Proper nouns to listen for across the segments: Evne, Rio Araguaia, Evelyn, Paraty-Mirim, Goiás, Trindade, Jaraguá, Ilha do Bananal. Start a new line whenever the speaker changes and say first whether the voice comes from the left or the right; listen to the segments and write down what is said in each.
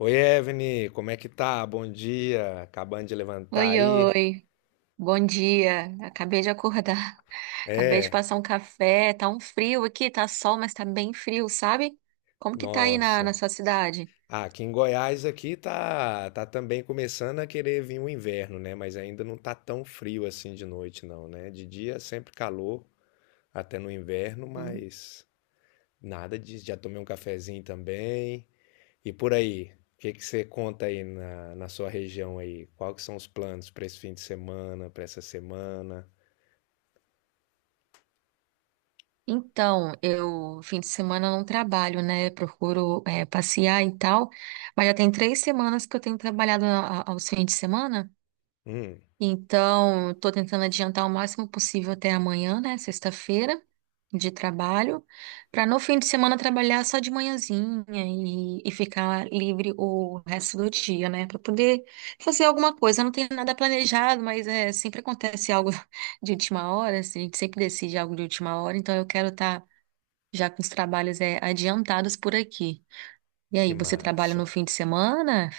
left: Oi, Evne, como é que tá? Bom dia. Acabando de levantar
right: Oi,
left: aí?
right: oi. Bom dia. Acabei de acordar. Acabei de
left: É,
right: passar um café. Tá um frio aqui, tá sol, mas tá bem frio, sabe? Como que tá aí na
left: nossa.
right: sua cidade?
left: Ah, aqui em Goiás aqui tá também começando a querer vir o inverno, né? Mas ainda não tá tão frio assim de noite não, né? De dia sempre calor, até no inverno,
right: Hum.
left: mas nada disso. Já tomei um cafezinho também. E por aí, o que que você conta aí na sua região aí? Qual que são os planos para esse fim de semana, para essa semana?
right: Então, eu, fim de semana, eu não trabalho, né? Procuro, é, passear e tal. Mas já tem 3 semanas que eu tenho trabalhado aos fins de semana.
left: Hum,
right: Então, estou tentando adiantar o máximo possível até amanhã, né, sexta-feira, de trabalho, para no fim de semana trabalhar só de manhãzinha e ficar livre o resto do dia, né, para poder fazer alguma coisa. Não tem nada planejado, mas é, sempre acontece algo de última hora, assim, a gente sempre decide algo de última hora, então eu quero estar já com os trabalhos é, adiantados por aqui. E
left: que
right: aí, você trabalha no
left: massa.
right: fim de semana?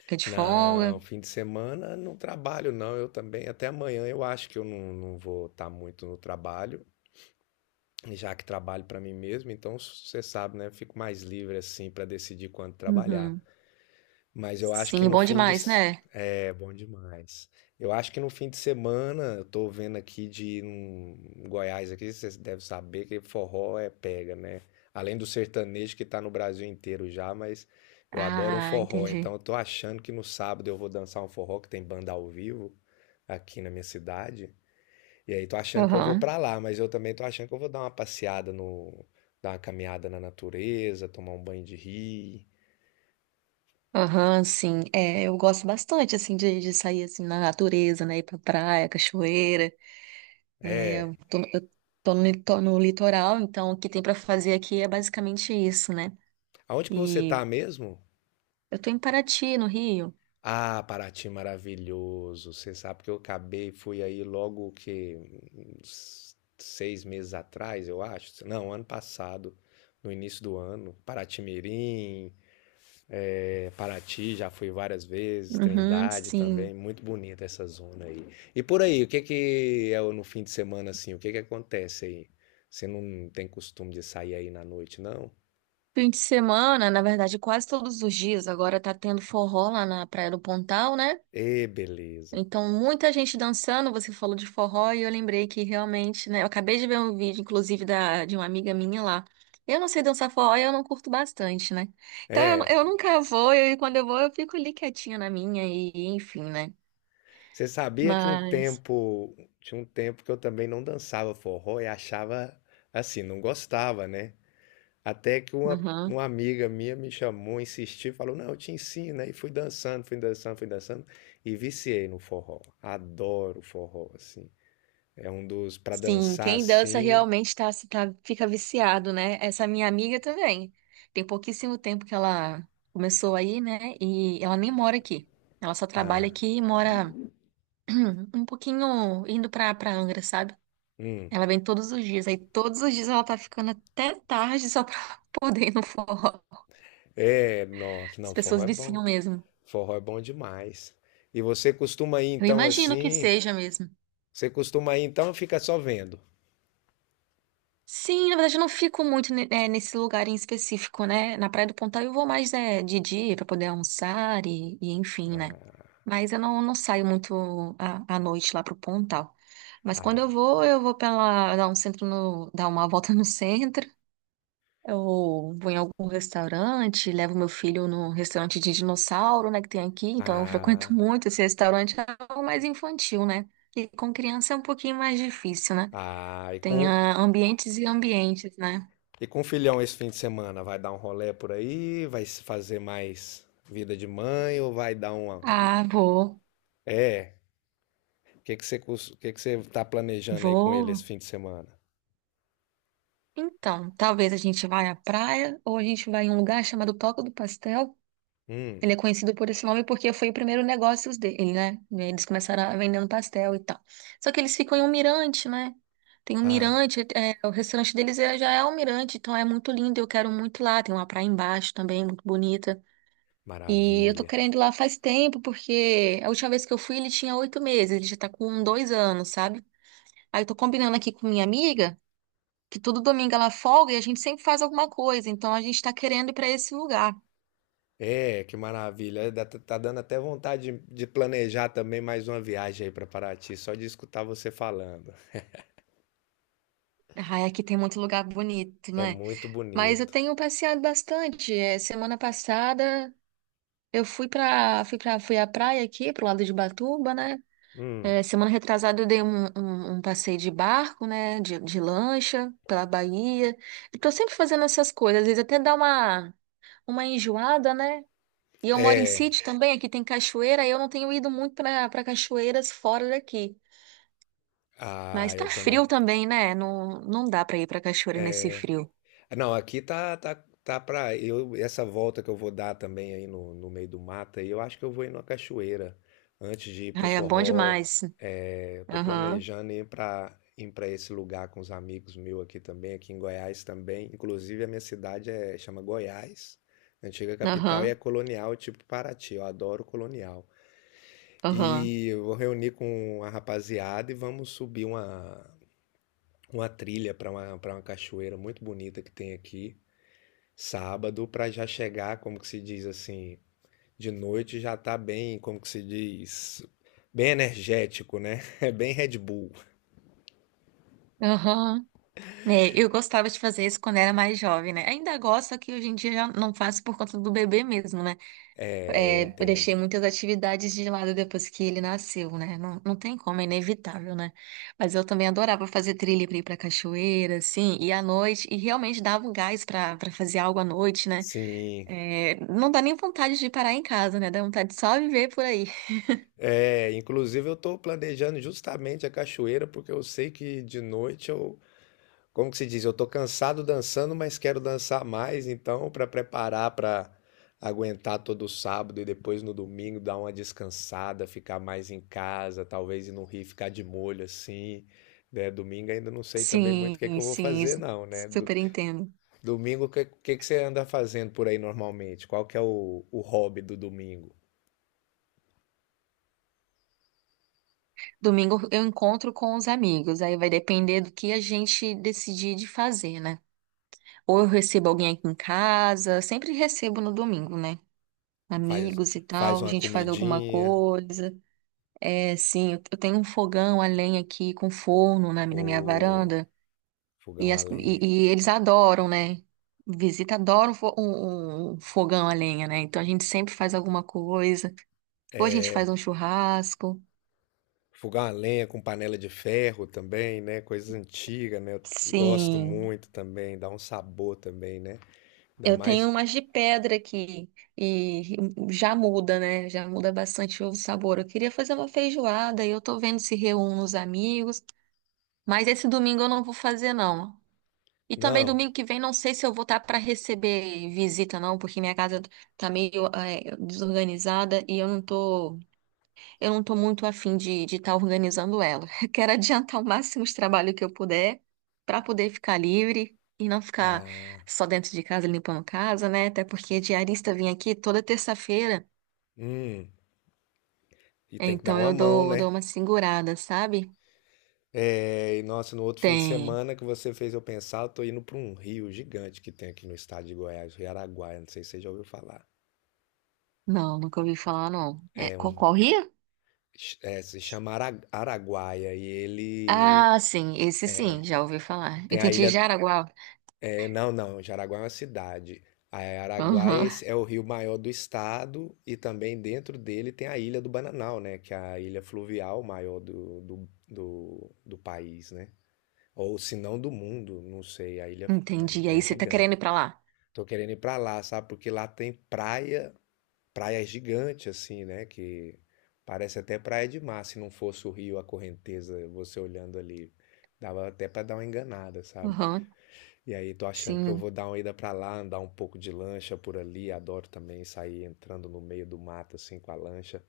right: Fica de folga?
left: Não, fim de semana não trabalho não, eu também até amanhã eu acho que eu não vou estar muito no trabalho, já que trabalho para mim mesmo, então você sabe, né, eu fico mais livre assim para decidir quando trabalhar.
right: Uhum.
left: Mas eu acho que
right: Sim,
left: no
right: bom
left: fim de.
right: demais,
left: S-
right: né?
left: É, bom demais. Eu acho que no fim de semana, eu tô vendo aqui de ir num em Goiás aqui, vocês devem saber que forró é pega, né? Além do sertanejo que tá no Brasil inteiro já, mas eu adoro um
right: Ah,
left: forró, então
right: entendi.
left: eu tô achando que no sábado eu vou dançar um forró que tem banda ao vivo aqui na minha cidade. E aí tô achando que eu vou
right: Aham.
left: pra lá, mas eu também tô achando que eu vou dar uma passeada no, dar uma caminhada na natureza, tomar um banho de rio.
right: Aham, sim. É, eu gosto bastante, assim, de sair, assim, na natureza, né? Ir pra praia, cachoeira. É,
left: É.
right: eu tô, eu tô no litoral, então o que tem pra fazer aqui é basicamente isso, né?
left: Aonde que você
right: E
left: tá mesmo?
right: eu tô em Paraty, no Rio.
left: Ah, Paraty maravilhoso. Você sabe que eu acabei, fui aí logo que uns 6 meses atrás, eu acho. Não, ano passado, no início do ano. Paraty-Mirim, é, Paraty, já fui várias vezes.
right: Uhum,
left: Trindade também,
right: sim.
left: muito bonita essa zona aí. E por aí, o que que é no fim de semana assim? O que que acontece aí? Você não tem costume de sair aí na noite, não?
right: Fim de semana, na verdade, quase todos os dias. Agora tá tendo forró lá na Praia do Pontal, né?
left: Ê, beleza.
right: Então, muita gente dançando, você falou de forró e eu lembrei que realmente, né? Eu acabei de ver um vídeo, inclusive, da, de uma amiga minha lá. Eu não sei dançar forró e eu não curto bastante, né? Então,
left: É.
right: eu nunca vou e quando eu vou eu fico ali quietinha na minha e enfim, né?
left: Você sabia que
right: Mas,
left: tinha um tempo que eu também não dançava forró e achava assim, não gostava, né? Até que uma,
right: uhum.
left: uma amiga minha me chamou, insistiu, falou: Não, eu te ensino. Né? E fui dançando, fui dançando, fui dançando e viciei no forró. Adoro forró, assim. É um dos, para
right: Sim,
left: dançar
right: quem dança
left: assim.
right: realmente fica viciado, né? Essa minha amiga também. Tem pouquíssimo tempo que ela começou aí, né? E ela nem mora aqui. Ela só trabalha
left: Ah,
right: aqui e mora um pouquinho indo pra Angra, sabe?
left: hum.
right: Ela vem todos os dias. Aí todos os dias ela tá ficando até tarde só pra poder ir no forró.
left: É, nossa,
right: As
left: não,
right: pessoas viciam mesmo.
left: forró é bom demais. E você costuma ir
right: Eu
left: então
right: imagino que
left: assim?
right: seja mesmo.
left: Você costuma ir então, ou fica só vendo.
right: Sim, na verdade eu não fico muito nesse lugar em específico, né? Na Praia do Pontal eu vou mais de dia pra poder almoçar e enfim, né?
left: Ah,
right: Mas eu não saio muito à noite lá pro Pontal. Mas quando
left: ah.
right: eu vou pela, dar um centro no, dar uma volta no centro. Eu vou em algum restaurante, levo meu filho num restaurante de dinossauro, né, que tem aqui, então eu frequento
left: Ah,
right: muito esse restaurante, é algo mais infantil, né? E com criança é um pouquinho mais difícil, né?
left: ah, e
right: Tem
left: com,
right: ambientes e ambientes, né?
left: e com o filhão esse fim de semana? Vai dar um rolê por aí? Vai se fazer mais vida de mãe ou vai dar uma.
right: Ah, vou,
left: É, o que que você, cus- que você tá planejando aí com ele esse
right: vou.
left: fim de semana?
right: Então, talvez a gente vá à praia ou a gente vai em um lugar chamado Toca do Pastel.
left: Hum,
right: Ele é conhecido por esse nome porque foi o primeiro negócio dele, né? Eles começaram vendendo pastel e tal. Só que eles ficam em um mirante, né? Tem um
left: ah,
right: mirante, o restaurante deles já é um mirante, então é muito lindo, eu quero muito lá. Tem uma praia embaixo também, muito bonita. E eu tô
left: maravilha.
right: querendo ir lá faz tempo, porque a última vez que eu fui ele tinha 8 meses, ele já tá com 2 anos, sabe? Aí eu tô combinando aqui com minha amiga que todo domingo ela folga e a gente sempre faz alguma coisa, então a gente tá querendo ir pra esse lugar.
left: É, que maravilha. Tá dando até vontade de planejar também mais uma viagem aí para Paraty, só de escutar você falando.
right: Ai, aqui tem muito lugar bonito,
left: É
right: né?
left: muito
right: Mas eu
left: bonito.
right: tenho passeado bastante. É, semana passada eu fui à praia aqui pro lado de Batuba, né?
left: Hum,
right: É, semana retrasada eu dei um passeio de barco, né? De lancha pela Bahia. Eu tô sempre fazendo essas coisas, às vezes até dá uma enjoada, né? E eu moro em
left: é.
right: sítio também, aqui tem cachoeira, e eu não tenho ido muito para cachoeiras fora daqui.
left: Ah,
right: Mas tá
left: eu também.
right: frio também, né? Não, não dá para ir para cachoeira nesse frio.
left: É, não, aqui tá para eu essa volta que eu vou dar também aí no meio do mato, aí eu acho que eu vou ir numa cachoeira antes de ir pro
right: Ai, é bom
left: forró.
right: demais.
left: É, eu tô
right: Aham,
left: planejando ir para esse lugar com os amigos meus aqui também, aqui em Goiás também. Inclusive a minha cidade é chama Goiás, antiga capital e é
right: aham.
left: colonial, tipo Paraty. Eu adoro colonial.
right: Aham,
left: E eu vou reunir com a rapaziada e vamos subir uma trilha para uma cachoeira muito bonita que tem aqui. Sábado para já chegar, como que se diz assim, de noite já tá bem, como que se diz, bem energético, né? É bem Red Bull.
right: aham. né eu gostava de fazer isso quando era mais jovem, né? Ainda gosto, só que hoje em dia já não faço por conta do bebê mesmo, né?
left: É, eu
right: É, eu
left: entendo.
right: deixei muitas atividades de lado depois que ele nasceu, né? Não, não tem como, é inevitável, né? Mas eu também adorava fazer trilha pra ir pra cachoeira, assim, e à noite, e realmente dava um gás pra fazer algo à noite, né?
left: Sim.
right: É, não dá nem vontade de parar em casa, né? Dá vontade de só viver por aí.
left: É, inclusive eu tô planejando justamente a cachoeira porque eu sei que de noite eu. Como que se diz? Eu tô cansado dançando, mas quero dançar mais, então, para preparar para aguentar todo sábado e depois no domingo dar uma descansada, ficar mais em casa, talvez ir no Rio ficar de molho assim. Né? Domingo ainda não sei também muito o que é que
right: Sim,
left: eu vou
right: sim,
left: fazer, não, né?
right: super entendo.
left: Domingo, que você anda fazendo por aí normalmente? Qual que é o hobby do domingo?
right: Domingo eu encontro com os amigos, aí vai depender do que a gente decidir de fazer, né? Ou eu recebo alguém aqui em casa, sempre recebo no domingo, né?
left: Faz,
right: Amigos e
left: faz
right: tal, a
left: uma
right: gente faz alguma
left: comidinha
right: coisa. É, sim, eu tenho um fogão a lenha aqui com forno na minha
left: ou
right: varanda e,
left: fogão a
right: as-
left: lenha?
right: e- e eles adoram, né? Visita adoram um fogão a lenha, né? Então a gente sempre faz alguma coisa. Ou a gente faz um churrasco.
left: Fogão a lenha com panela de ferro também, né? Coisa antiga, né? Eu gosto
right: Sim.
left: muito também, dá um sabor também, né? Dá
right: Eu tenho
left: mais.
right: umas de pedra aqui e já muda, né? Já muda bastante o sabor. Eu queria fazer uma feijoada e eu tô vendo se reúno os amigos, mas esse domingo eu não vou fazer não. E também
left: Não.
right: domingo que vem não sei se eu vou estar para receber visita não, porque minha casa tá meio desorganizada e eu não estou muito afim de tá organizando ela. Quero adiantar o máximo de trabalho que eu puder para poder ficar livre e não ficar
left: Ah,
right: só dentro de casa limpando casa, né? Até porque diarista vem aqui toda terça-feira,
left: hum. E tem que dar
right: então
left: uma
right: eu
left: mão,
right: dou
left: né?
right: uma segurada, sabe?
left: É, e nossa, no outro fim de
right: Tem.
left: semana que você fez eu pensar, eu tô indo para um rio gigante que tem aqui no estado de Goiás, Rio Araguaia, não sei se você já ouviu falar.
right: Não, nunca ouvi falar, não. É,
left: É
right: qual,
left: um,
right: qual rio?
left: se chama Araguaia e ele
right: Ah, sim, esse sim, já ouvi falar.
left: tem a
right: Entendi,
left: ilha.
right: Jaraguá.
left: É, não, não, Jaraguá é uma cidade. A Araguaia é
right: Aham,
left: é o rio maior do estado e também dentro dele tem a Ilha do Bananal, né? Que é a ilha fluvial maior do país, né? Ou se não do mundo, não sei. A ilha
right: entendi.
left: é
right: Aí você tá querendo
left: gigante.
right: ir pra lá?
left: Tô querendo ir pra lá, sabe? Porque lá tem praia, praia gigante, assim, né? Que parece até praia de mar. Se não fosse o rio, a correnteza, você olhando ali, dava até pra dar uma enganada, sabe?
right: Aham,
left: E aí, tô achando que eu vou
right: sim.
left: dar uma ida pra lá, andar um pouco de lancha por ali. Adoro também sair entrando no meio do mato assim com a lancha.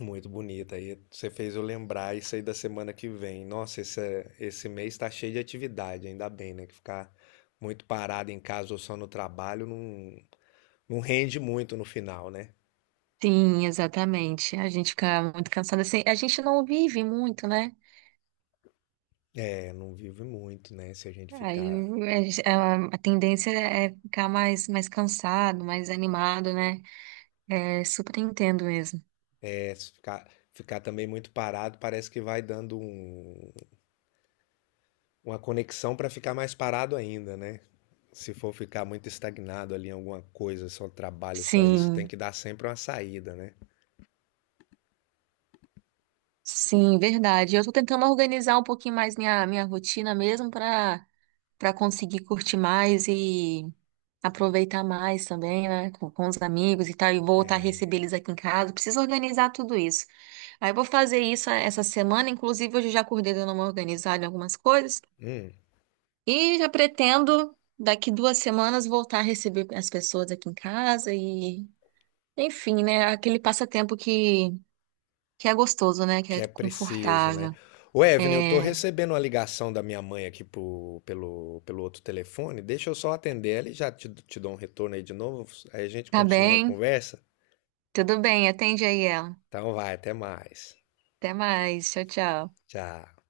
left: Muito bonita. Aí você fez eu lembrar isso aí da semana que vem. Nossa, esse mês tá cheio de atividade, ainda bem, né? Que ficar muito parado em casa ou só no trabalho não rende muito no final, né?
right: Sim, exatamente. A gente fica muito cansada. Assim, a gente não vive muito, né?
left: É, não vive muito, né? Se a gente
right: Aí
left: ficar,
right: a tendência é ficar mais cansado, mais animado, né? É super entendo mesmo.
left: é, se ficar, Ficar também muito parado, parece que vai dando um. Uma conexão para ficar mais parado ainda, né? Se for ficar muito estagnado ali em alguma coisa, só trabalho, só isso, tem
right: Sim,
left: que dar sempre uma saída, né?
right: sim, verdade. Eu tô tentando organizar um pouquinho mais minha rotina mesmo para conseguir curtir mais e aproveitar mais também, né, com os amigos e tal, e voltar a
left: É,
right: receber eles aqui em casa. Preciso organizar tudo isso. Aí eu vou fazer isso essa semana, inclusive hoje eu já acordei dando uma organizada em algumas coisas
left: hum,
right: e já pretendo daqui 2 semanas voltar a receber as pessoas aqui em casa e, enfim, né, aquele passatempo que é gostoso, né, que
left: que
right: é
left: é preciso, né?
right: confortável.
left: Ô, Evelyn, eu tô
right: É,
left: recebendo uma ligação da minha mãe aqui pelo outro telefone. Deixa eu só atender ela e já te dou um retorno aí de novo. Aí a gente
right: tá
left: continua a
right: bem,
left: conversa.
right: tudo bem, atende aí ela.
left: Então vai, até mais.
right: Até mais, tchau, tchau.
left: Tchau.